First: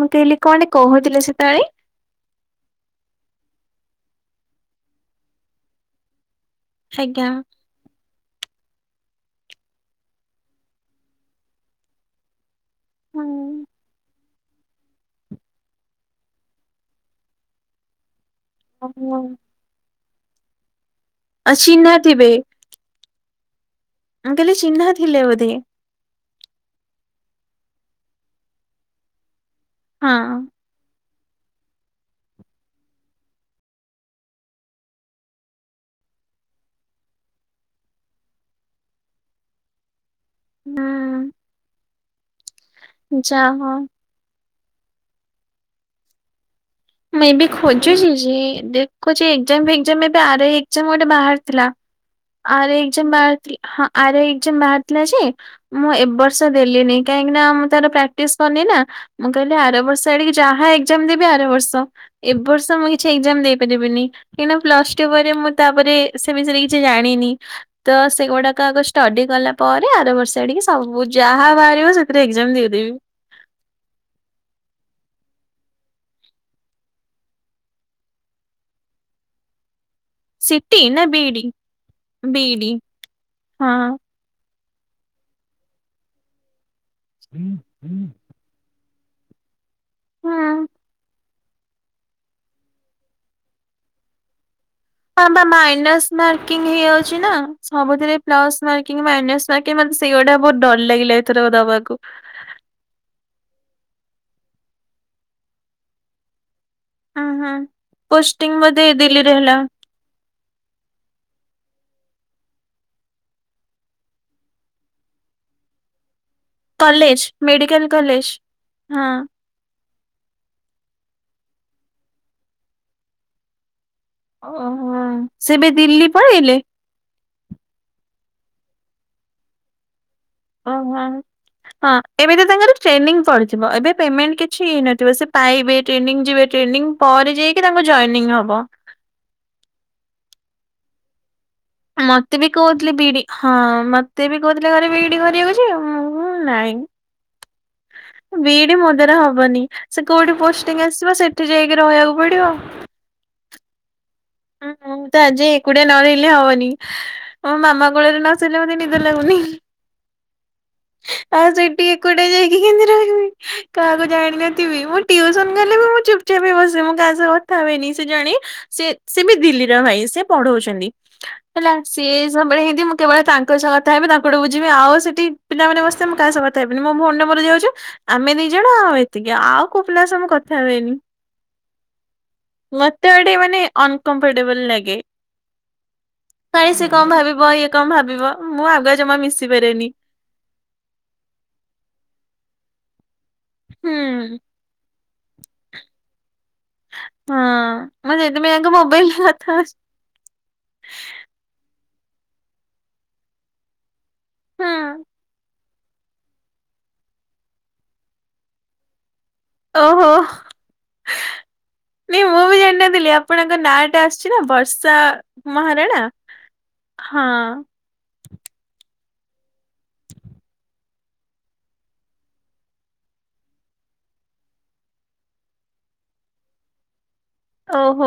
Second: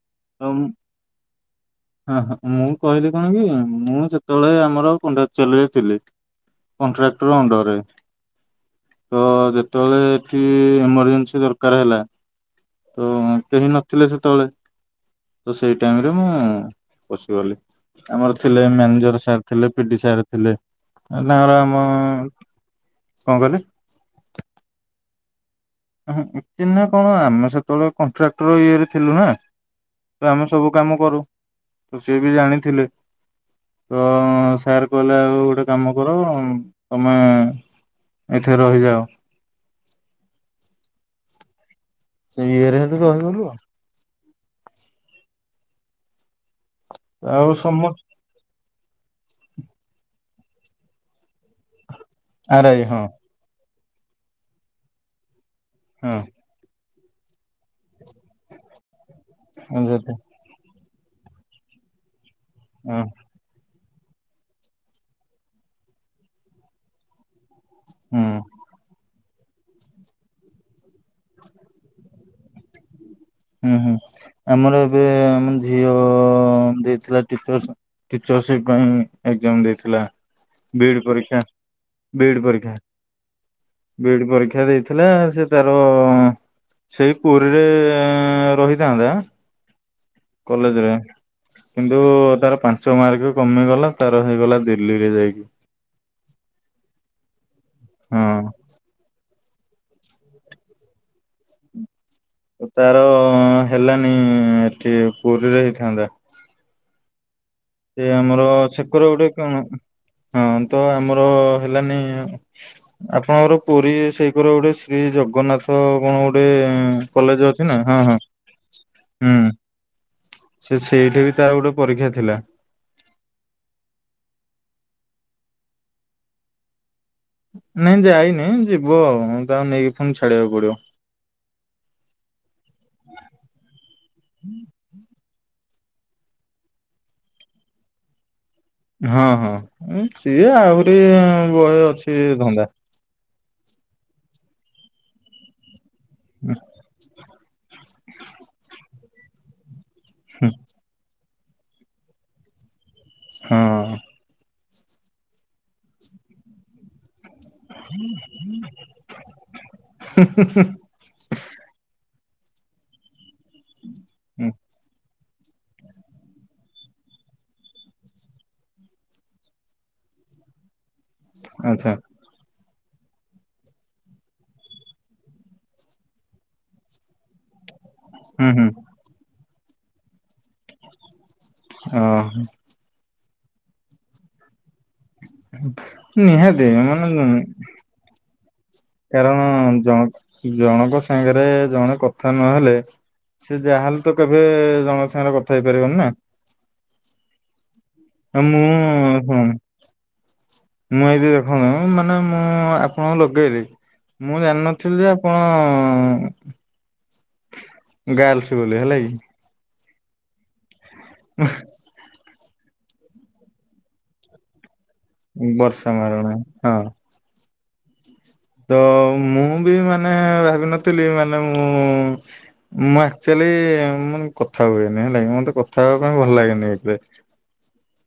ମୁଁ କହିଲି ଆଉ କଣଟେ କହୁଥିଲେ ସେତେବେଳେ ହଁ ହଁ ମୁଁ କହିଲି କଣ କି ମୁଁ ଯେତବେଳେ ଆମର କଣ୍ଡାଚୁଆଲ ରେ ଥିଲି ଆଜ୍ଞା କଣ୍ଟ୍ରାକ୍ଟର ଅଣ୍ଡରେ । ତ ଯେତବେଳେ ଏଠି ଏମରଜେନ୍ସି ଦରକାର ହେଲା। ତ କେହି ନଥିଲେ ସେତବେଳେ । ତ ସେଇ ଟାଇମ ରେ ମୁଁ ପଶିଗଲି ଆମର ଥିଲେ ମ୍ୟାନେଜର ହୁଁ। ସାର୍ ଥିଲେ ପିଡି ସାର୍ ଥିଲେ ଆ ତାଙ୍କର ଆମ ଚିହ୍ନା ଥିବେ କଣ କହିଲେ? ମୁଁ କହିଲି ଚିହ୍ନା ଥିଲେ ବୋଧେ । ହୁଁ ଚିହ୍ନା କଣ ଆମେ ସେତବେଳେ କଣ୍ଟ୍ରାକ୍ଟର ଇଏରେ ଥିଲୁ ନା ହଁ। । ତ ଆମେ ସବୁ କାମ କରୁ ତ ସିଏ ବି ଜାଣିଥିଲେ । ତ ସାର୍ କଇଲେ ଆଉ ଗୋଟେ କାମ କର ତମେ ଏଠି ରହିଯାଅ । ହୁଁ । ସେ ଇଏରେ ହେତୁ ରହିଗଲୁ ଆଉ । ମୁଇଁ ଆଉ ବି ଆଉ ସମ ଖୋଜୁଚି ଯେ ଦେଖୁଚି ଏଗଜାମ୍ ଫେଗଜାମ୍ ଏବେ ଆର ଏଗଜାମ୍ ଗୋଟେ ବାହାରି ଥିଲା ଆରେ ଆରାଇ ହଁ ଏଗଜାମ୍ ବାହାର ଥି ହଁ ଆରେ ଏଗଜାମ୍ ବାହାରିଥିଲା ଯେ ମୁଁ ଏ ବର୍ଷ ଦେଲିନି କାହିଁକି ନା ମୁଁ ତାର ପ୍ରାକ୍ଟିସ କରିନେଇନା । ମୁଁ କହିଲି ଆର ହଁ ବର୍ଷ ଯଦି ଏଡିକି ଯାହା ଏଗଜାମ୍ ଦେବି ଆର ବର୍ଷ ଏ ବର୍ଷ ମୁଁ ହଁ କିଛି ଏଗଜାମ୍ ଦେଇ ପାରିବିନି କାହିଁକିନା ପ୍ଲସ ଟୁ ପରେ ମୁଁ ତାପ ରେ ସେ ବିଷୟରେ କିଛି ଜାଣିନି । ତ ହୁଁ ସେଗୁଡାକ ଆଗ ଷ୍ଟଡି ଗଲା ପରେ ଆର ବର୍ଷ ଆଡିକି ସବୁ ଯାହା ବାହାରିବ ସେଥିରେ ଏଗଜାମ୍ ଦେଇଦେବି । ହୁଁ ହୁଁ ଆମର ଏବେ ଆମ ଝିଅ ଦେଇଥିଲା ଟିଚରସ୍ ଟିଚ ରୋଷେଇ କଉଁ ଏଗଜାମ୍ ଦେଇଥିଲା ସିଟି । ବି ଡି ନା ପରୀକ୍ଷା ବିଇଡି ବି ଡି ବିଇଡି ପରୀକ୍ଷା ହଁ ବି ଡି ପରୀକ୍ଷା ଦେଇ ଥିଲା ସେ ତାର ସେଇ ପୁରୀରେ ଏଁ ରହିଥାନ୍ତା। ହଁ। କଲେଜ ରେ କିନ୍ତୁ ତାର ପାଞ୍ଚ ମାର୍କ କମିଗଲା ତାର ହେଇଗଲା ଦି ହଁ ବା ମାଇନାସ୍ ମାର୍କିଂ ହେଇଯାଉଛି ନା ସବୁଥିରେ ପ୍ଲସ୍ ମାର୍କିଂ ମାଇନାସ୍‌ ମାର୍କିଂ ମାତେ ସେଇଗୁଡା ବହୁତଡର ଲାଗିଲା ଏଥର ଦବାକୁ। ହଁ ତାର ହେଲାନି ଏଠି ପୁରୀରେ ହେଇଥାନ୍ତା । ଉଁ ହୁଁ । ସେ ଆମର ଛେକରେ ଗୋଟେ କଣ ହଁ ତ ଆମର ହେଲାନି ଆପଣଙ୍କର ପୁରୀ ସେଇକର ଗୋଟେ ଶ୍ରୀ ଜଗନ୍ନାଥ କଣ ଗୋ ଟେ କଲେଜ ଅଛି ନା ମେଡିକାଲ ହଁ ହଁ କଲେଜ ହଁ। ହୁଁ ସେ ସେ ସେଇଠି ବି ତାର ଗୋଟେ ପରୀକ୍ଷା ଥିଲା । ଓ ହୋ ସେ ଏବେ ଦିଲ୍ଲୀ ପଳେଇଲେ? ନାଇଁ ଯାଇନି ଯିବୁ ଆଉ ତାକୁ ନେଇକି ପୁଣି ଛାଡିବାକୁ ପଡିବ ଓ ହୋ । ହଁ ଏବେ ତ ତାଙ୍କର ଟ୍ରେନିଂ ପଡିଯିବ ଏବେ ପେମେଣ୍ଟ କିଛି ହେଇନଥିବ ସେ ପାଇବେ। ଟ୍ରେନିଂ ଯିବେ ଟ୍ରେନିଂ ପରେ ଯାଇକି ତାଙ୍କ ଜଏନିଂ ହବ । ହଁ ହଁ ସିଏ ଆହୁରି ବହେ ଅଛି ମତେ ବି ଧନ୍ଦା କହୁଥିଲେ ବିଡି ହଁ ମତେ ବି କହୁଥିଲେ ଘରେ ବିଡି କରିବାକୁ ଯେ ମୁଁ ହୁ ନାଇଁ ବିଡି ମୋଦ୍ଵାରା ହବନି । ସେ କୋଉଠି ପୋଷ୍ଟିଂ ଆସିବ ସେଠି ଯାଇକି ରହିବାକୁ ପଡିବ । ହଁ । ହଁ ମୁଁ ତ ଆଜି ଏକୁଟିଆ ନ ରହିଲେ ହବନି । ମୋ ମାମା କୋଳରେ ନ ସୋଇଲେମତେ ନିଦ ଲାଗୁନି ଆଉ ସେଇଠିକେ ଯାଇକି କେମିତି ରହିବି କାହାକୁ ହୁଁ ଜାଣିନଥିବି ମୁଁଟିଉସନ ଗଲେ ବି ମୁଁ ଚୁପଚାପ ବସିଥାଏ। ମୁଁ କାହା ସହ କଥା ହୁଏନି ସେ ଜାଣି ସେ ସେ ବି ଦିଲ୍ଲୀର ଭାଇ ସେ ପଢ଼ଉଛନ୍ତି। ହେଲା ଆଚ୍ଛା ସିଏ ସବବେଳେ ହେନ୍ ମୁଁ କେବଳ ତାଙ୍କ ସହ କଥାହେବି ତାଙ୍କୁଠୁ ବୁଝିବି ଆଉ ସେଠି ପିଲାମାନେ ବସିଥିବେ ମୁଁ କାହା ସହ କଥା ହେବିନି ମୋ ଭଉଣୀ ର ମୋର ଯାଉଛୁ। ଆମେ ଦି ହୁଁ ଜଣ ହୁଁ ଆଉ ଏତିକି ଆଉ କୋଉ ପିିଲାଙ୍କସ କଥା ଥା ହୁଏନି ଅ ମତେ ଗୋଟେ ମାନେ ଅନକମ୍ଫର୍ଟେବଲ ଲାଗେ। ନିହାତି କାଳେ ସେ କଣ ମାନେ ଭାବିବ ଇଏ କଣ ଭାବିବ ମୁଁ ଆଗୁଆ ଜମା କାରଣ ମିଶି ପାରେନି। ଜଣ ଜଣଙ୍କ ସାଙ୍ଗରେ ଜଣେ କଥା ନହେଲେ ସେ ହୁଁ ଯାହାହେଲେ ତ କେବେ ଜଣଙ୍କ ସାଙ୍ଗରେ କଥା ହେଇପାରିବନି ନା। ହଁ। ଆ ସେଥିପାଇଁ ମୁଁ ଆଙ୍କ ମୋବାଇଲରେ କଥା ମୁଁ ଏଇଠି [unintelligible] ମୁଁ ମାନେ ମୁଁ ଆପଣଙ୍କୁ ଲଗେଇଲି ମୁଁ ଜାଣିନଥିଲି ହୁଁ ଯେ ଆପଣ ହଁ ଗାର୍ଲସ ବୋଲି ହେଲା କି। ଓହୋ। ନାଇଁ ମୁଁ [unintelligible] ବି ଆପଣଙ୍କ ନାଁ ଟା ଆସୁଛି ନା ବ ସା ବର୍ଷା ମହାରାଣା ମହାରଣା ହଁ। ତ ମୁଁ ବି ମାନେ ଭାବିନଥିଲି ମାନେ ମୁଁ ମୁଁ ଆକ୍ଚୁଆଲି ମୁଁ କଥା ହୁଏନି ହେଲାକି ମତେ କଥା ହବା ପାଇଁ ଭଲ ଲାଗେନି ଏତେ। ଓହୋ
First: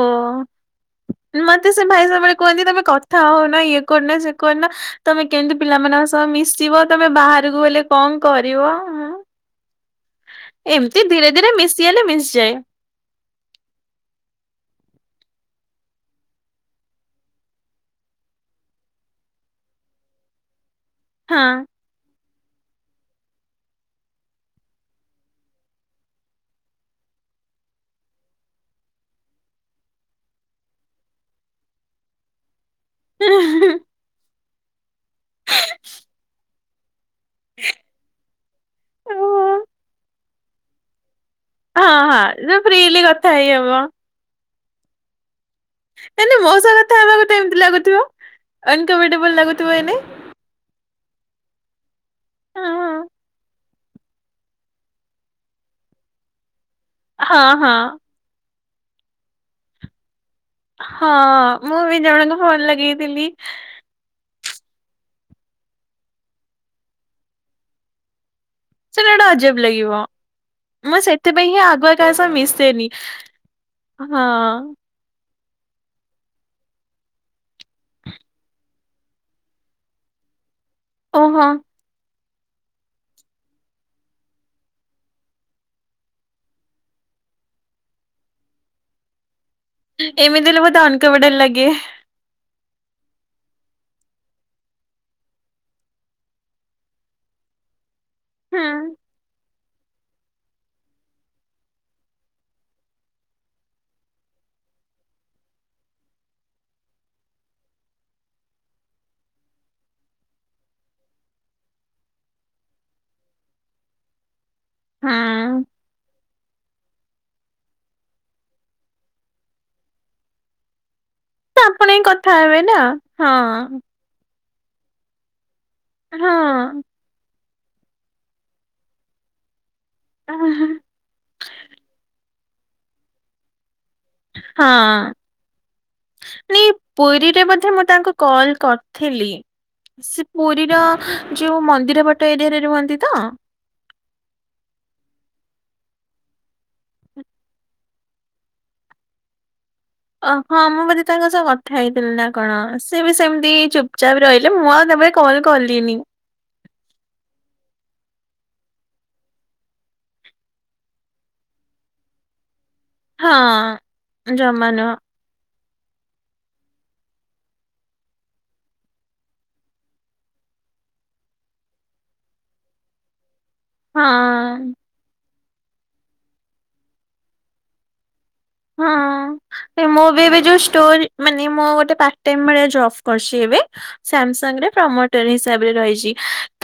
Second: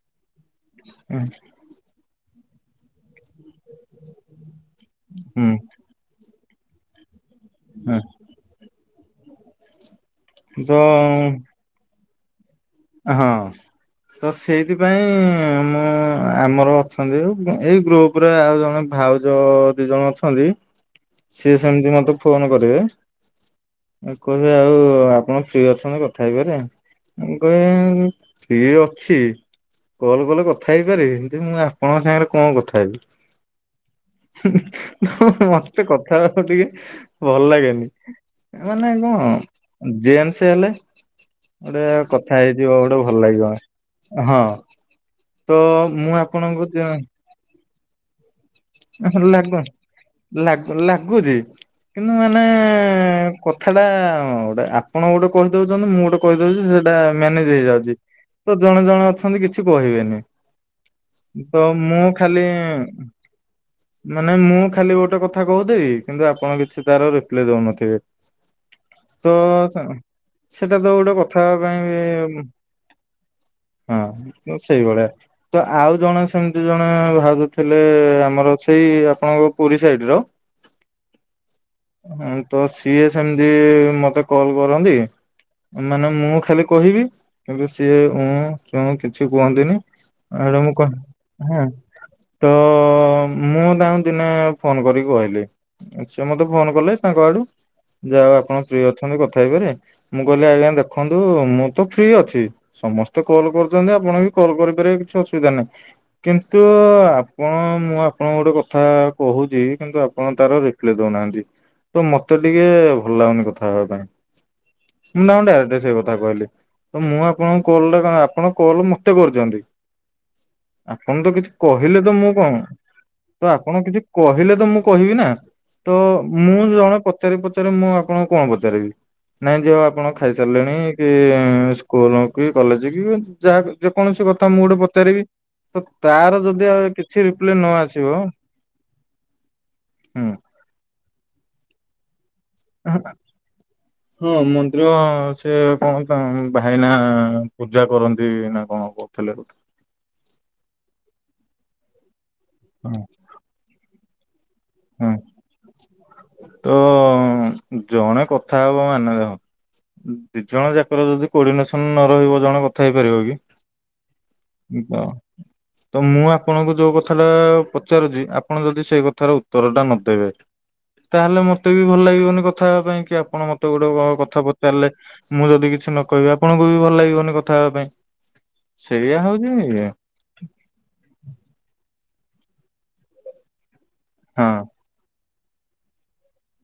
ମତେ ସେ ଭାଇ ସବୁବେଳେ କୁହନ୍ତି ତମେ କଥା ହଉନ ଇଏ କରୁନ ସେ କରୁନ ତମେ ହୁଁ କେମିତି ପିଲାମାନଙ୍କ ସହ ମିଶି ଯିବ ତମେ ବାହାରକୁ ଗଲେ ହୁଁ କଣ କରିବ? ତ ଏମିତି ଧୀରେ ଧୀରେ ମିଶିଗଲେ ମିଶିଯାଏ। ହଁ। ତ ସେଇଥିପାଇଁ ମୁଁ ଆମର ଅଛନ୍ତି ଏଇ ଗ୍ରୁପ ରେ ଆଉ ଜଣେ ଭାଉଜ ଦି ଜଣ ଅଛନ୍ତି ସିଏ ସେମିତି ମତେ ଫୋନ କରିବେ। କହେ ଆଉ ଆପଣ ଫ୍ରୀ ଅଛନ୍ତି କଥା ହେଇପାରିବା। [unintelligible] ଫ୍ରୀ ଅଛି। କଲ କଲେ କଥା ହେଇପାରିବି କିନ୍ତୁ ମୁଁ ଆପଣଙ୍କ ସାଙ୍ଗରେ କଣ କଥାହେବି? ହ ମତେ କଥା ହବାକୁ ଟିକେ ଭଲ ଲାଗେନି। ମାନେ ହଁ। କଣ ଜେନ୍ସ ହେଲେ ହଁ ଗୋଟେ ହଁ କ ଥା ଯୋଉ ହେଇଯିବ ଗୋଟେ ଫ୍ରିଲି ଭଲ କଥା ହେଇ ଲାଗିବ ହବ ହଁ। ତ ମୁଁ ନାଁ ନାଁ ମୋ ଆପଣଙ୍କୁ ସହ କଥା ହବାକୁ ତ ଏମିତି ଲାଗୁଥିବ। ଭଲ ଅନକମ୍ଫର୍ଟେବଲ ଲାଗୁ ଲାଗୁଥିବ ଏଇନେ ଲାଗ ଲାଗୁଛି କିନ୍ତୁ ମାନେ ହଁ କଖାଟା ଗୋଟେ ଆପଣ ଗୋଟେ କହିଦଉଛନ୍ତି ମୁଁ ଗୋଟେ କହିଦଉଛି ସେଇଟା ହଁ ମ୍ୟାନେଜ ହଁ। ହେଇଯାଉଛି। ତ ଜଣେ ଜଣେ ଅଛନ୍ତି କିଛି କହିବେନି ହଁ ତ ବି ମୁଁ ଜଣଙ୍କୁ ଖାଲି ଫୋନ ଲଗେଇଥିଲି ମାନେ ମୁଁ ଖାଲି ଗୋଟେ କଥା କହୁଥିବି କିନ୍ତୁ ଆପଣ କିଛି ତାର ରିପ୍ଲାଇ ଦଉନଥିବେ। ସେଟା ଗୋଟେ ତ ଅଜବ ଲାଗିବ। ସେଟା ତ ମୁଁ ଗୋଟେ କଥା ସେଥିପାଇଁ ହିଁ ଆଗୁଆ କାହା ସହ ପାଇଁ ମିଶେନି। ହଁ ସେଇଭଳିଆ ତ ଆଉ ଜଣେ ସେମିତି ଜଣେ ଭାଉଜ ଥିଲେ। ଆମର ସେଇ ଆପଣଙ୍କ ପୁରୀ ସାଇଡ ର ଓହୋ ହୁଁ ତ ସିଏ ସେମିତି ମତେ କଲ କରନ୍ତି ମାନେ ମୁଁ ଖାଲି କହିବି କି ସିଏ ଉଁୁଁ କିଛି କୁହନ୍ତିୁନି ଏମିତି ହେଲେ ମୁଁ ବୋଧେ କ ଅନକମ୍ଫର୍ଟେବଲ ହଁ ଲାଗେ ତ ମୁଁ ତାଙ୍କୁ ଦିନେ ଫୋନ କରିକି କହିଲି ସେ ମତେ ଫୋନ କଲେ ତାଙ୍କ ଆଡୁ ଯାହାଉ ଆପଣ ହୁଁ। ପ୍ରିୟ ଅଛନ୍ତି କଥା ହେଇବାରେ ମୁଁ କଲି ଆଜ୍ଞା ଦେଖନ୍ତୁ ମୁଁ ତ ଫ୍ରି ଅଛି ସମସ୍ତେ କଲ୍ କରୁଛନ୍ତି ଆପଣ ବି କଲ କର କିଛି ଅସୁବିଧା ନାହିଁ କିନ୍ତୁ ଆପଣ ମୁଁ ଆପଣ ଗୋଟେ କଥା କହୁଛି କିନ୍ତୁ ଆପଣ ତାର ରିପ୍ଲାଇ ଦଉନାହାନ୍ତି ତ ମତେ ଟିକେ ଭଲ ଲାଗୁନି କଥା ହେବା ପାଇଁ ମୁଁ ତାଙ୍କୁ ହୁଁ ଡାଇରେକ୍ଟ ସେଇ କଥା କହିଲି ତ ମୁଁ ଆପଣଙ୍କ କଲ ଟା ଆପଣ କଲ ମତେ କରୁଛନ୍ତି ଆପଣ ତ କିଛି ଆପଣ ହିଁ କହିଲେ ତ କଥା ମୁଁ ହେବେ କଣ ନା ତ ଆପଣ ହଁ କିଛି କହିଲେ ତ ମୁଁ କହିବି ନା ତ ମୁଁ ହଁ। ଜଣେ ପଚାରି ମୁଁ ଆପଣଙ୍କୁ କଣ ପଚାରିବି ନାଇଁ ଯେଅ ଆପଣ ହଁ ଖାଇସାରିଲେଣି କି ସ୍କୁଲ କଲେଜ କି ଯାହା ଯେକୌଣସି କଥା ମୁଁ ଗୋଟେ ପଚାରିବି ତ ତାର ନାଇଁ ଯଦି ଆଉ କିଛି ପୁରୀରେ ରିପ୍ଲାଏ ନ ବୋଧେ ମୁଁ ଆସ ତାଙ୍କୁ କଲ କରିଥିଲି ସେ ହୁଁ ପୁରୀର ଯୋଉ ମନ୍ଦିରଟ ହଁ ମନ୍ଦିର ସେ କଣ ତ ଭାଇନା ପୂଜା କରନ୍ତି ନା କଣ କହୁଥିଲେ ର ଓ ହଁ ମୁଁ ବଦି ତାଙ୍କ ସହ କଥା ହେଇଥିଲି ନା କଣ ସିଏ ବି ସେମିତି ଚୁପଚାପ ରହିଲ ହୁଁ ତ ଜଣେ କଥା ହବ ମାନେ ଦେଖ ଦିଜଣ ଯାକର ଯଦି କୋର୍ଡିନେସନ ନ ରହିବ ଜଣେ ଥା ହେଇପାରିବ କି ହଁ ଜମା ନୁହଁ ତ ମୁଁ ଆପଣଙ୍କୁ ଯୋଉ କଥା ଟା ପଚାରୁଛି ଆପଣ ଯଦି ସେଇ କଥାର ଉତ୍ତର ଟା ନଦେବେ ତାହେଲେ ମତେ ବି ଭଲ ଲାଗିବନି କଥା ହେବା ପାଇଁ କି ଆପଣ ମତେ ଗେ ଗୋଟେ କଥା ହଁ। ପଚାରିଲେ ମୁଁ ଯଦି କିଛି ନ କହିବି ଆପଣଙ୍କୁ ବି ଭଲ ଲାଗିବନି କଥା ହେବା ପାଇଁ ସେଇଆ ହଉଛି ହଁ ଇଏ ମୁଁ ବି ଏବେ ଯୋଉୋ ଷ୍ଟୋରି ମାନେ ମୋ ଗୋଟେ ଜବ୍ କରଛି ଏବେ ହଁ ସାମସଙ୍ଗ ରେ ପ୍ରମୋଟର ହିସାବରେ ରହିଛି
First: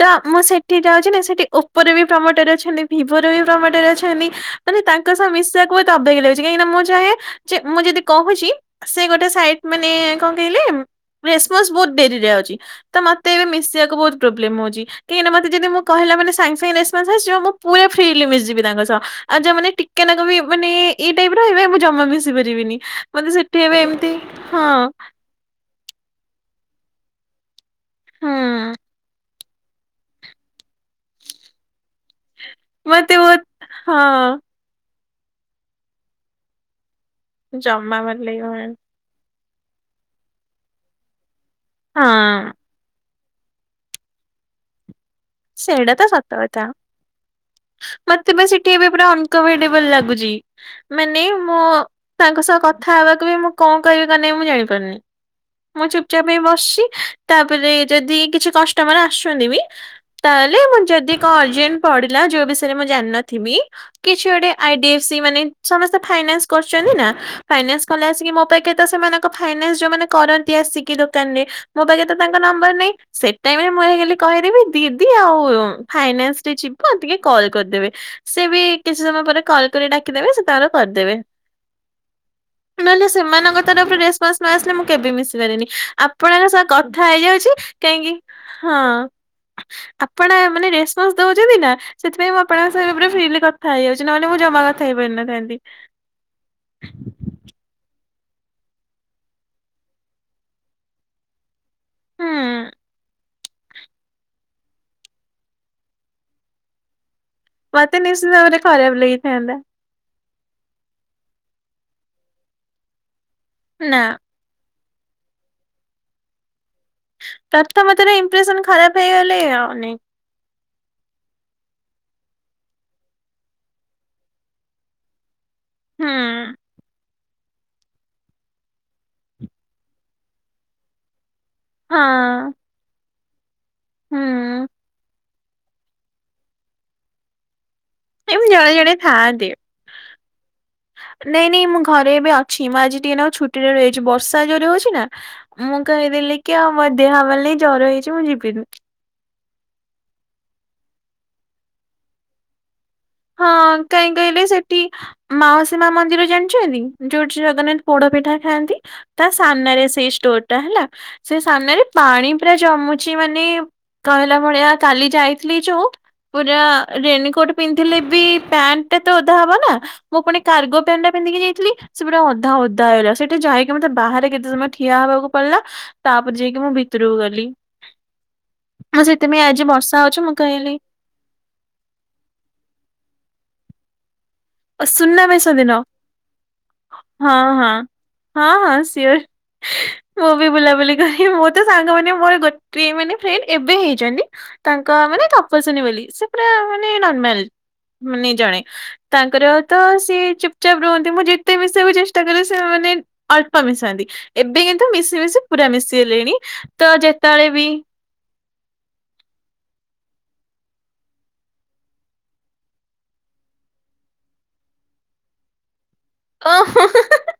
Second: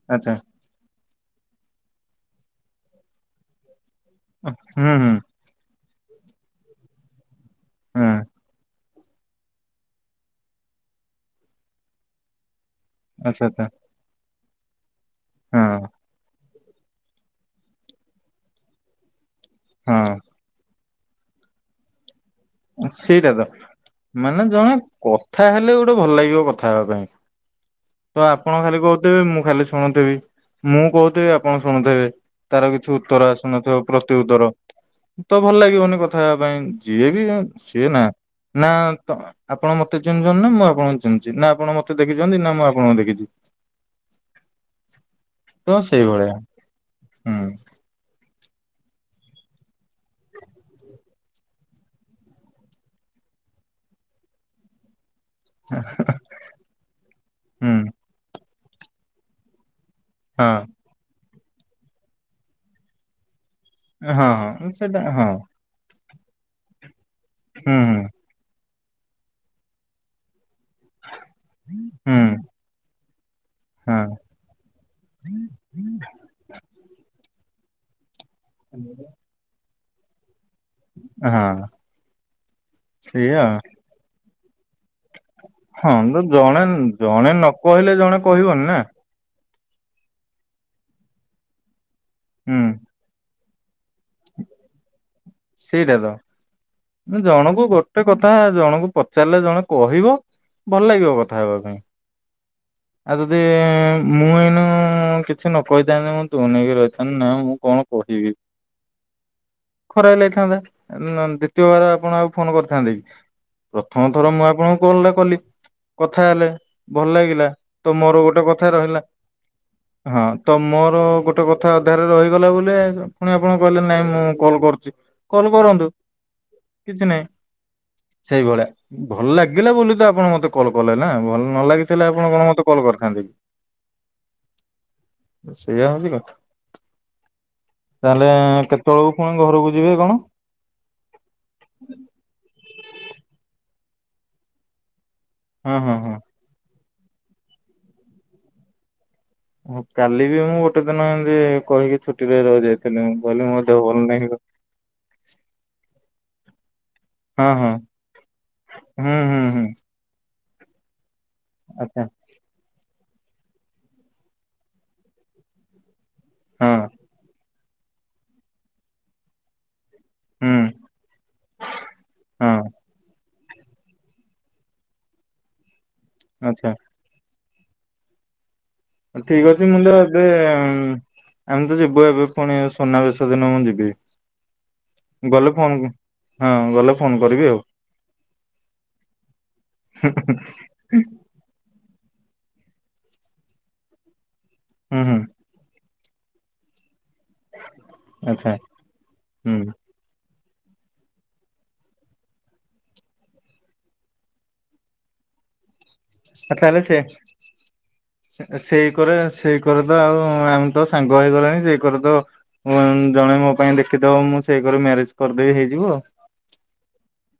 ତ ଆଚ୍ଛା ମୁଁ ସେଠି ଯାଉଛି ନା ସେଠି ଓପୋ ର ବି ପ୍ରମୋଟରେ ଅଛନ୍ତି ଭିିବୋ ର ବି ପ୍ରମୋଟରେ ଅଛନ୍ତି ମାନେ ହୁଁ ତାଙ୍କ ହୁଁ ସହ ମିଶିବାକୁ ହ ତ ଅ ଲାଗୁଛି କାହିଁକିନା ମୁଁ ଚାହେ ଯେ ମୁଁ ଯଦି ହଁ କହୁଛି ସେ ଗୋଟେ ସାଇଟ ମାନେ କଁ କହିଲେ ରେସପନ୍ସ ବହୁତ ଡେରିରେ ଅଛି ତ ମତେଏବେ ଆଚ୍ଛା ଆଚ୍ଛା ମିଶିବାକୁ ବହୁତ ପ୍ରୋବଲେମ ହଉଛି କାହିଁନା ମତେ ଯଦି ମୁ ହଁ କିହିଲା ମାନେ ସା [inaudible] ମୁଁ ପୁରା ଫ୍ରିଲି ମିଶିଯିବି ତାଙ୍କ ସହ ଆ ଯ ମାନେ ଟିକେନାକୁ ହଁ ବି ମାନେ ଏ ଏଇ ଟାଇପର ହେବେ ମୁ ଜମା ମିଶିବିନି ସେଇଟା ତ ମାନେ ହଁ ଜଣେ କଥା ହେଲେ ଗୋ [inaudible] ଭଲ ଲାଗିବ କଥା ହେବା ପାଇଁ ତ ଆପଣ ହୁଁ ଖାଲି କହୁଥିବେ ମୁଁ ଖାଲି ଶୁଣୁଥିବି ମୁଁ ତକହୁଥିବି ଆପଣ ଶୁଣୁଥିବେ ତାର କିଛି ମତେ ଉତ୍ତର ବହୁତ ଆସୁନଥିବ ପ୍ରତି ଉତ୍ତର ହଁ ତ ଭଲ ଲାଗିବନି କଥା ହେବା ପାଇଁ ଯିଏ ବି ସି ଏ ଜମା ନା ଭଲ ଲାଗିବନି ନା ତ ଆପଣ ମତେଚିହ୍ନିଛନ୍ତି ନା ମୁଁ ଆପଣଙ୍କୁ ଚିହ୍ନିଛି ନା ଆପଣ ମତେ ଦେଖିଛନ୍ତି ହଁ ନା ମୁଁ ଆପଣଙ୍କୁ ଦେଖିଛି ସେଇଡ଼ା ତ ସତକଥା ହୁଁ ମତ୍ [inaudible] ସେଠି ଏବେ ପୁରା ଅନକମ୍ଫର୍ଟେବଲ ଲାଗୁଛି ମାନେ ମୁଁ ତାଙ୍କ ସହ କଥା ହେବାକୁ [inaudible] ମୁଁ କଁ କହିବି ମାନେ ମୁଁ ଜାଣିପାରୁନି ମୁଁ ଚୁପଚାପ‌‌ ହେ ବସିଛି ତାପରେ ହୁଁ ଯଦି କିଛି କଷ୍ଟମର ଆସୁଛନ୍ତି ବି ହଁ ତାହେଲେ ମୁଁ ଯଦି କଁ ଅର୍ଜେଣ୍ଟ ପଡିଲା ଯୋଉ ବିଷୟରେ ମୁଁ ଜାଣିନଥିବି କିଛି ହଁ ଗୋଟେ ହଁ ସେଟା ଆଇଡିଏଫ୍ ସି ହଁ ମାନେ ସମସ୍ତେ ଫାଇନାନ୍ସ କରଛନ୍ତି ନା ହୁଁ ଫାଇନାନ୍ସ ହୁଁ କଲେ ଆସିକି ମୋ ପା [inaudible] ସେମାନଙ୍କ ଫାଇନ୍ସ ଯୋଉ ମାନେ କରନ୍ ଆସିକି ଦୋକାନ ରେ ମୋ ପାଖରେ ତ ହୁଁ ତାଙ୍କ ନମ୍ବର ନହିଁ ସେଟାଇମରେ ମୁଁ ହଁ ହେଇଗଲି କହିଦେବି ଦିଦି ଆଉ ଫାଇନାନ୍ସରେ ଯିବ ଆଉ ଟିକେ କଲ୍ କରିଦେବେ ସେବି କିଛି ସମୟ ପରେ କରି ଡାକିଦେବେ ସେ ତାଙ୍କର କରିଦେବେ ହଁ ନହେଲେ ସେଇଆ ସେମାନଙ୍କ ତରଫରୁ ରେସ ସ୍ପନ୍ସ ନଆସିଲେ ମୁଁ କେବେ ମିଶି ପାରେନି ହଁ ତ ଆପଣଙ୍କ ଜଣେ ସହ କଥା ଜଣେ ନ ହେଇଯାଉଛି କହିଲେ କାହିଁକି ଜଣେ କହିବନି ନା ହଁ। ଆପଣ ମାନେ ରେସପନ୍ସ ଦଉଛନ୍ତି ନା ସେଥିପାଇଁ ମୁଁ ହୁଁ ଆପଣଙ୍କ ସହ ଫ୍ରିଲି କ କଥାଯାଉଛି ନ ହେଲେ ମୁଁ ଜମା କଥା ହେଇ ପାରି ସେଇଟା ତ ମୁଁ ଜଣକୁ ଗୋଟେ ଗୋଟେ କଥା ଜଣଙ୍କୁ ପଚାରିଲେ ଜଣେ କହିବ ଭଲ ଲାଗିବ କଥା ହେବା ପାଇଁ। ହୁଁ ଯଦି ମୁଁ ଏଇନୁ କିଛି ନ କହିଥାନ୍ତି ମୁଁ ତୁନି ହେଇକି ରହିଥାନ୍ତି ନା ମୁଁ କଣ ମତେ ନିଶ୍ଚିତ କହିବି ଭାବରେ ଖରାପ ଲାଗିଥାନ୍ତା ତ ଲେଇ ଥାନ୍ତା ନ ଦ୍ଵିତୀୟବାର ଆପଣ ଆଉ ଫୋନ କରିଥାନ୍ତେ କି ନା। ପ୍ରଥମ ଥର ମୁଁ ଆପଣଙ୍କୁ କଲ୍ ଟା କଲି କଥା ହେଲେ ଭଲ ଲାଗିଲା ପ୍ରଥମ ତ ଥର ମୋର ଗୋଟେ ଇମ୍ପ୍ରେସନ କଥା ଖରାପ ରହିଲା ହେଇଗଲେ ଅନେକ ହଁ। ତ ମୋର ଗୋଟେ କଥା ଅଧାରେରେ ରହିଗଲା ବୋଲି ଆଜି ଫୁଣି ଆପଣଙ୍କୁ କହିଲେ ନାଇଁ ମୁଁ କଲ୍ କରୁଚି କଲ୍ କରନ୍ତୁ ହୁଁ କିଛି ନାହିଁ। ସେଇଭଳିଆ ଭଲ ଲାଗିଲା ବୋଲି ତ ଆପଣ ମତେ କଲ୍ କଲେ ନା ଭଲ ନ ନ ହଁ। ଲାଗିଥିଲେ ଆପଣ କଣ ମତେ କଲ୍ କରିଥାନ୍ତି କି? ହୁଁ। ସେଇଆ ହଉଛି କଥା ତାହେଲେ ଏମିତି ଜଣେ ଜଣେ କେତେବେଳକୁୁ ଫୁଣି ଥାଆନ୍ତି। ଘରକୁ ଯିବେ କଣ ନାଇଁ ନାଇଁ ମୁଁ ଘରେ ଏବେ ଅଛି ମ ଆଜି ଟିକେ ନାଗୁ ଛୁଟିରେ ରହିଛି ବର୍ଷା ଜୋରରେ ହଉଛି ନା ହଁ ମୁଁ ହଁ ହଁ। କହିଦେଲି କି ଆଉ ମୋର ଦେହ ଭଲ ନାହିଁ ଜର ହେଇଛି ମୁଁ ଯିବିିନି। ହଁ କାଲି ବି ମୁଁ ଗୋଟେ ଦିନ ଏମିତି କହିକି ଛୁଟିରେ ରହି ଯାଇଥିଲି। ହଁ କାଇଁ କହିଲେ ସେଠି ମାଉସୀମା ମନ୍ଦିର ଜାଣିଛନ୍ତି? ଯୋଉଠି ହଁ ହଁ ଜଗନ୍ନାଥ ପୋଡ ପିଠା ଖାଆନ୍ତି ହୁଁ ତା ହୁଁ ହୁଁ ସାମ୍ନାରେ ସେଇ ଷ୍ଟୋର ଟା ହେଲା ସେ ସାମ୍ନାରେ ଆଚ୍ଛା ପାଣି ପୁରା ଜମୁ ଚି ମାନେ କହିଲା ଭଳିଆ କାଲି ଯାଇଥିଲି ଯୋଉ ପୁରା ହଁ ରେନିକୋଟ ଥିଲେ ବି ପ୍ୟାଣ୍ଟ ଟା ତ ଓଦା ହବ ନା ମୁଁ ପୁଣି ହୁଁ କାର୍ଗୋ ପ୍ୟାଣ୍ଟଟା ପିନ୍ଧିକି ଯାଇଥିଲି ସେ ପୁରା ଅଧା ହଁ ଓଦା ହେଇଗଲା ସେ ଯାଇକି ମତେ ବାହାରେ କେତେ ସମୟ ଠିଆ ହବାକୁ ପଡିଲା ତାପରେ ଯାଇକି ଆଚ୍ଛା। ମୁଁ ଭିତରକୁ ଗଲି ମୁଁ ସେଥିପାଇଁ ଠିକ ଆଜି ଅଛି ମୁଁ ତ ବର୍ଷା ହଉଛି ଏବେ ମୁଁ କହିଲି ଆମେ ତ ଯିବୁ ଏବେ ଫୁଣି ସୁନାବେଶ ଦିନ ମୁଁ ଯିବି। ସୁନା ଗଲେ ବେଶ ଫୋନ ଦିନ? ହଁ ଗଲେ ଫୋନ ହଁ କରିବି ଆଉ। ହଁ ହଁ ହଁ ସିଓର ମୁଁ ବି ବୁଲାବୁଲି କରିବି ମୁଁ ତ ସାଙ୍ଗ ମାନେ ମୋର ଗୋଟିଏ ମାନେ ଫ୍ରେଣ୍ଡ ଏବେ ହେଇଛନ୍ତି ତାଙ୍କ ହୁଁ ହୁଁ ମାନେ ତପସ୍ଵିନି ବୋଲି ସେ ପୁରା ମାନେ ନର୍ମାଲ ମାନେ ଆଚ୍ଛା ଜଣେ ତାଙ୍କର ହୁଁ ତ ସେ ଏଇ ଚୁପଚାପ ରୁହନ୍ତି ମୁଁ ଯେତେ ମିଶିବାକୁ ଚେଷ୍ଟା କଲେ ସେ ମାନେ ଅଳ୍ପ ମିଶନ୍ତି ଏବେ କିନ୍ତୁ ମିସିବା ଏବେସେ ପୁରା ମିଶ ଆ ତାହେଲେ ସେ ସେ ସେଇ କରେ ସେଇ କର ତ ଆଉ ଆମେ ତ ସାଙ୍ଗ ହେଇଗଲେଣି ସେ କରେ ତ ହଁ ଜଣେ ମୋ ପାଇଁ ଦେଖିଦବ ମୁଁ ସେଇ କରେ ମ୍ୟାରେଜ୍ କରିଦେବି ହେଇଯିବ । ଓ ହୋ ହିଁ ହିଁ ହିଁ ହିଁ।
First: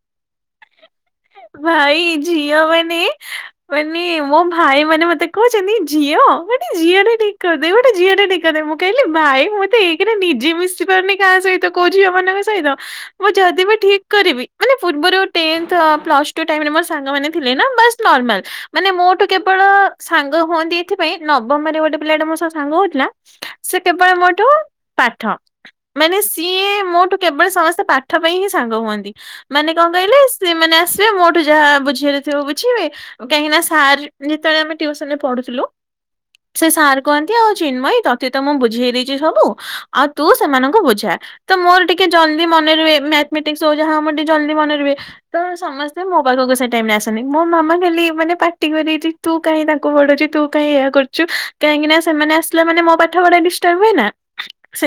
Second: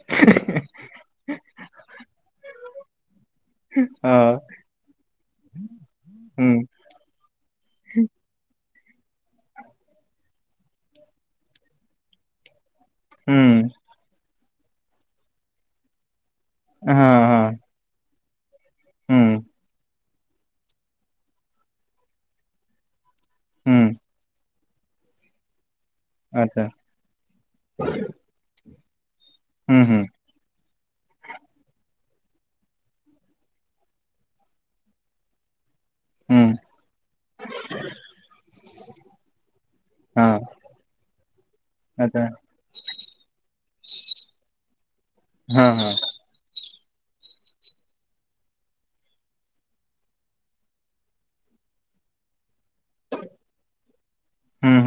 ହିଁ ହିଁ। ଭାଇ ଝିଅ ମାନେ [inaudible] ମାନେ ହଁ ମୋ ଭାଇ ମାନେ ମତେ କହୁଚନ୍ତି ଝିଅ ହୁଁ ଗୋଟେ ଝିଅ ଟେ ଠିକ୍ କରିଦେ ଗୋଟେ ଝିଅ ଟେ ଠିକ୍ କରିଦେ ମୁଁ କହିଲି ଭାଇ ମୁଁତ ଏକରେ ନିଜେ ମିଶି ପାରୁନି କାହା ସହିତ କୋଉ ଝିଅ ମାନଙ୍କ ସହିତ ମୁଁ ହୁଁ ଯଦି ବି ଠିକ୍ କରିବି ମାନେ ପୂବରୁ ଟେନ୍ଥ ଅ ପ୍ଲସ ଟୁ ଟାଇମ ରେ ମୋ ହଁ ସାଙ୍ଗ ମାନେ ହଁ ଥିଲେ ନା ବାସ୍ ନର୍ମାଲ ମାନେ ହୁଁ ମୋଠୁ କେବଳ ସାଙ୍ଗ ହୁଅନ୍ତି ଏଥିପାଇଁ ନବମରେ ଗୋଟେ ପିଲାଟେ ମୋ ସହ ସାଙ୍ଗ ହଉଥିଲା ହୁଁ ସେ କେବଳ ମୋଠୁ ପାଠ ମାନେ ଆଚ୍ଛା ସିଏ ମୋଠୁ କେବଳ ସମସ୍ତେ ପାଠ ପାଇଁ ହିଁ ସାଙ୍ଗ ହୁଅନ୍ ମାନେ ହୁଁ କଣ ହୁଁ କହିଲେ ସେମାନେ ଆସି ମୋଠୁ ଯାହା ବୁଝିଆରଥିବ ବୁଝିବେ କାହିଁକିନା ସାର୍ ଯେତବେଳେ ଆମେ ଟୀଉସନରେ ପଢୁଥିଲୁ ହୁଁ। ସେ ସାର୍ କହନ୍ତି ଆଉ ଚିନ୍ମୟୀ ତତେ ତ ମୁଁ ବୁଝେଇ ଦେଇଚି ସବୁ ଆଉ ତୁ ହଁ ସେମାନଙ୍କୁ ବୁଝା ତ ମୋର ଟିକେ ଆଚ୍ଛା ଜଲଦି ମନେ ରୁହେ ମାଥମେଟିକ୍ସ୍ ହୋଉ ଯାହହୋଉ ମୋର ଟିକେ ଜଲଦି ମନେ ରୁହେ। ତ ହଁ ହଁ। ସମସ୍ତେ ମୋ ପାଖକୁ ସେ ଟାଇମରେ ଆସେନି ମୋ ମାମା ଖାଲି ମାନେ ପାଟି କରିଚି ତୁ କାଇଁ ତାଙ୍କୁ ପଢ଼ଉଛୁ ତୁ କାଇଁ ଏଇଆ କରୁଚୁ କାହିଁକି ନା ସେମାନେ ଆସିଲା ମାନେ ମୋ ପାଠ ପଢ଼ା ଡିସ୍ଟର୍ବ ହୁଏ ନା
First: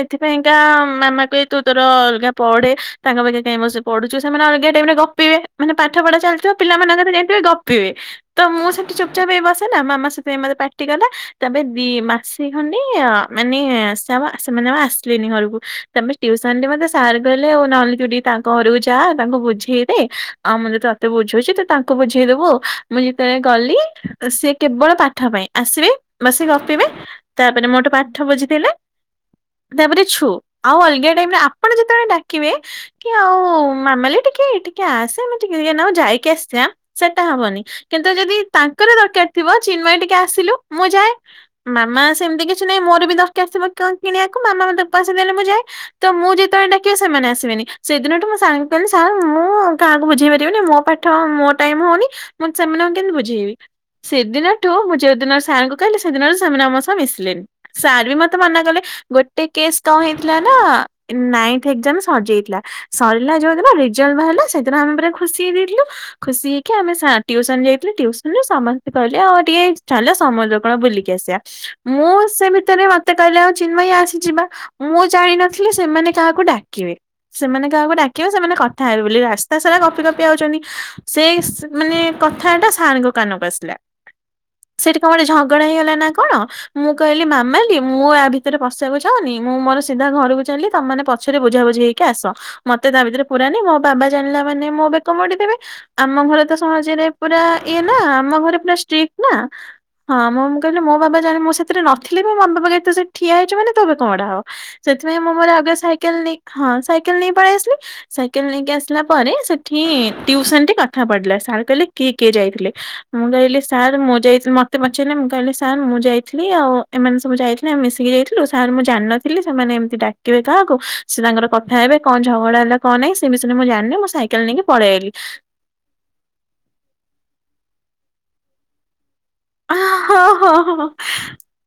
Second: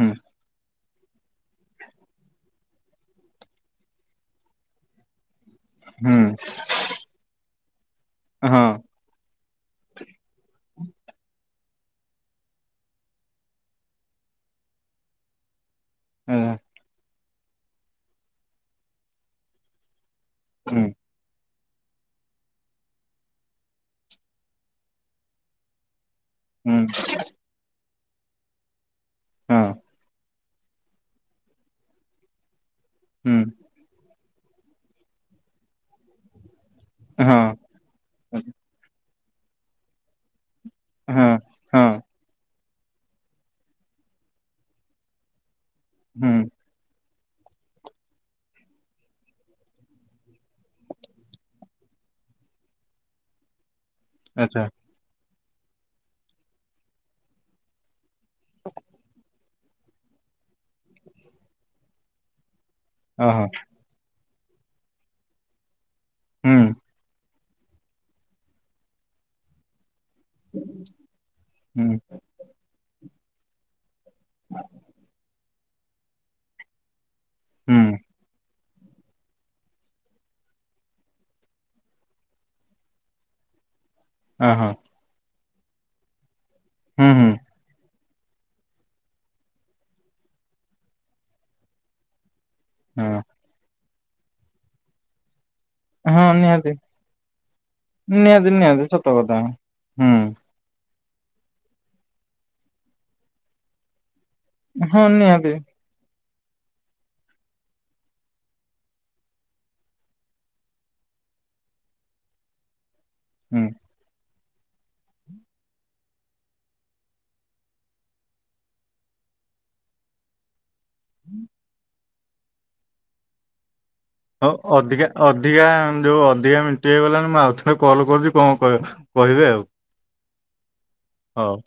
ହୁଁ ମାମା କୁହେ ତୁ ତୋର ଅଲଗା ପଢେ ତାଙ୍କ ପାଖେ କାଇଁ ବସି ପଢୁଚୁ ସେମାନେ ଅଲଗା ଟାଇମରେ ଗପିବେ ମାନେ ପାଠ ପଢା ହୁଁ ଚାଲଥିବ ପିଲାମାନଙ୍କ କଥା ଜାଣଥିବେ ଗପିବେ ତ ହୁଁ ହଁ ମୁଁ ସେଠି ଚୁପଚାପ ହେଇ ବସେ ନା ମାମା ସେଥିପାଇଁ ମତେ ପା କଟିଗଲା ତାପରେ ଦି ମାସେ ଖଣ୍ଡେ ଆ ମାନେ ସେ ଆଉ ସେମାନେ ଆଉ ଆସିଲେନି ଘରକୁ। ତାପରେ ଟ୍ୟୁସନରେ ମତେ ସାର୍ କହିଲେ ଆଉ ନହଲେ ତୁ ଟିକେ ତାଙ୍କ ଘରକୁ ଯା ତାଙ୍କୁ ବୁଝେଇଦେ। ଆଉ ମୁଁ ହୁଁ ବି ହୁଁ ତତେ ବୁଝୋଉଚି ତୁ ତାଙ୍କୁ ବୁଝେଇଦୋବୁ ଆଉ ମୁଁ ଯେତେବେଳେ ଗଲି ସେ କେବଳ ପାଠ ପାଇଁ ଆସିବେ ବସି ଗପିବେ ତାପରେ ମୋଠୁ ପାଠ ବୁଝିଦେଲେ ହଁ ତାପରେ ଛୁ। ଆଉ ଅଲଗା ଟାଇମରେ ଆପଣ ଯେତେବେଳେ ଡାକିବେ କି ଆଉ ହୁଁ ମାମାଲି ଟିକେ ଏଠିକି ଆସେ ମ ଟିକେ ଟିକେ ନାକୁ ଯାଇକି ଆସିିବା ସେଟା ହଁ ହବନି କିନ୍ତୁ ଯଦି ତାଙ୍କର ଦରକାର ଥିବ ଚିନ୍ମୟୀ ଟିକେ ଆସିଲୁ ମୁଁ ଯାଏ ହଁ ହଁ ମାମା ସେମିତିକି କିଛି ନାଇଁ ମୋର ବି ଦରକାର ଥିବ କଣ କିଣିବାକୁ ମାମା ମତେ ପଇସା ଦେଲେ ମୁଁ ଯାଏ, ତ ମୁଁ ହୁଁ ଯେତେବେଳେ ଡାକିବ ସେମାନେ ଆ ଆସିବେନି ସେଦିନଠୁ ମୁଁ ସାର୍ ଙ୍କୁ କହିଲି ସାର୍ ମୁଁ କାହାକୁ ବୁଝେଇପାରି ବିନି ମୋ ପାଠ ମୋ ଟାଇମ ହୋଉନି ମୁଁ ସେମାନଙ୍କୁ କେମିତି ବୁଝେଇବି। ଆଚ୍ଛା ସେଦିନଠୁ ମୁଁ ଯୋଉ ଦିନ ସାର୍ ଙ୍କୁ କହିଲି ସେଦିନରୁ ସେମାନେ ମୋ ସହ ମିଶିଲେନି ସାର୍ ବି ମ ତ ମନା କଲେ ଗୋଟେ କେସ୍ କଣ ହେଇଥିଲା ନାଁ ନାଇନଥ୍ ଏଗଜାମ୍ ସରଯାଇଥିଲା ସରିଲା ଓହୋ ଯୋଉଦିନ ରେଜଲଟ୍ ବାହାରିଲା ସେଦିନ ଆମେ ପୁରା ଖୁସି ହେଇଯାଇଥିଲୁ ଖୁସି ହୁଁ ହେଇକି ଆମେ ସାର୍ ଟ୍ୟୁସନ୍ ଯାଇଥିଲି ଟ୍ୟୁସନରେ ସମସ୍ତେ କହିଲେ ଆଉ ଟିକେ ଚାଲ ସମୁଦ୍ର କୂଳ ବୁଲିକି ଆସିବା ହୁଁ ମୁଁ ସେ ଭିତରେ ମତେ କହିଲେ ଆଉ ଚିନ୍ମୟୀ ଆସେ ଯିବା ମୁଁ ଜାଣିିନଥିଲି ସେମାନେ କାହାକୁ ଡାକିବେ ସେମାନେ କାହାକୁ ହୁଁ ଡାକିବେ ସେମାନେ କ ଥାଏ ବୋଲି ରାସ୍ତା ସାରା ଗପି ଗପି ଆଉଚନ୍ତି ସେଇ ସ୍ ମାନେ କଥାଟା ସାରଙ୍କ କାନକୁ ଆସିଲା। ଓହୋ ସେଠି କଣ ଗୋଟେ ଝଗଡା ହେଇଗଲା ନା କଣ ମୁଁ ହୁଁ କହିଲି ହୁଁ ମାମାଲି ମୁଁ ୟା ଭିତରେ ପଶିବାକୁ ଚାହୁଁନି ମୁଁ ମୋର ସିଧା ଘରକୁ ଚାଲଲି ତମେମାନେ ପଛରେ ବୁଝାବୁଝି ହେଇକି ଆସ। ମତେ ତା ହଁ ଭିତରେ ପୁରାନି ମୋ ବାବା ଜାଣିଲା ମାନେ ମୋ ବେକ ମୋଡିଦେବେ। ଆମ ହଁ ଘରେ ତ ନିହାତି ସହଜରେ ପୁରା ଇଏ ନାଁ ଆମ ନିହାତି ଘରେ ପୁରା ନିହାତି ସତ ଷ୍ଟ୍ରିକଟ୍ କଥା ନାଁ ହୁଁ ହଁ ମୋ ମୁଁ କହିଲି ମୋ ବାବା ଜାଣି ମୁଁ ସେଥିରେ ନଥିଲେ ବି ମୋ ବାବା କହିବେ ତୁ ସେଟ ଠିଆ ହେଇଚୁ ମାନେ ତୋ ବେକ ମୋଡା ହବ। ହଁ ସେଥିପାଇଁ ମୁଁ ମୋର ନିହାତି ଆଗେ ସାଇକେଲ ନେଇ ହଁ ସାଇକେଲ ନେଇ ପଳେଆସଲି ସାଇକେଲ ନେଇକି ଆସିଲା ପରେ ସେ ଠି ଟ୍ୟଉସନଟେ କଥା ପଢିଲା ସାର୍ କହିଲେ କିଏ କିଏ ଯାଇଥିଲେ ମୁଁ କହିଲି ହୁଁ। ସାର୍ ମୁଁ ଯାଇ ମତେ ପଚାରିଲେ ମୁଁ କହିଲି ସାର୍ ମୁଁ ଯାଇଥିଲି ଆଉ ଏମାନେ ସବୁ ଯାଇଥିଲେ ଆମେ ମିଶିକି ଯାଇଥିଲୁ ସାର୍ ମୁଁ ଜାଣିନଥିଲି ସେମାନେ ଏମତି ଡାକିବେ କାହାକୁ ସେ ତାଙ୍କର କଥା ହେବେ କଣ ଝଗଡା ହେଲା କଣ ନାହିଁ ସେ ବିଷୟରେ ମୁଁ ଜାଣିଲେ ମୁଁ ସାଇକେଲ ନେଇକି ପଳେଇ ଅ-ଅଧିକା ଆଇଲି। ଅଧିକା ଯୋଉ ଅଧିକା ମିଣ୍ଟି ହେଇଗଲାଣି ମୁଁ ଆଉ ଥରେ କଲ୍ କରୁଚି କଣ କହିବ? କହିବେ ଆଉ। ଆ ହଁ ହଁ। ହୋଉ।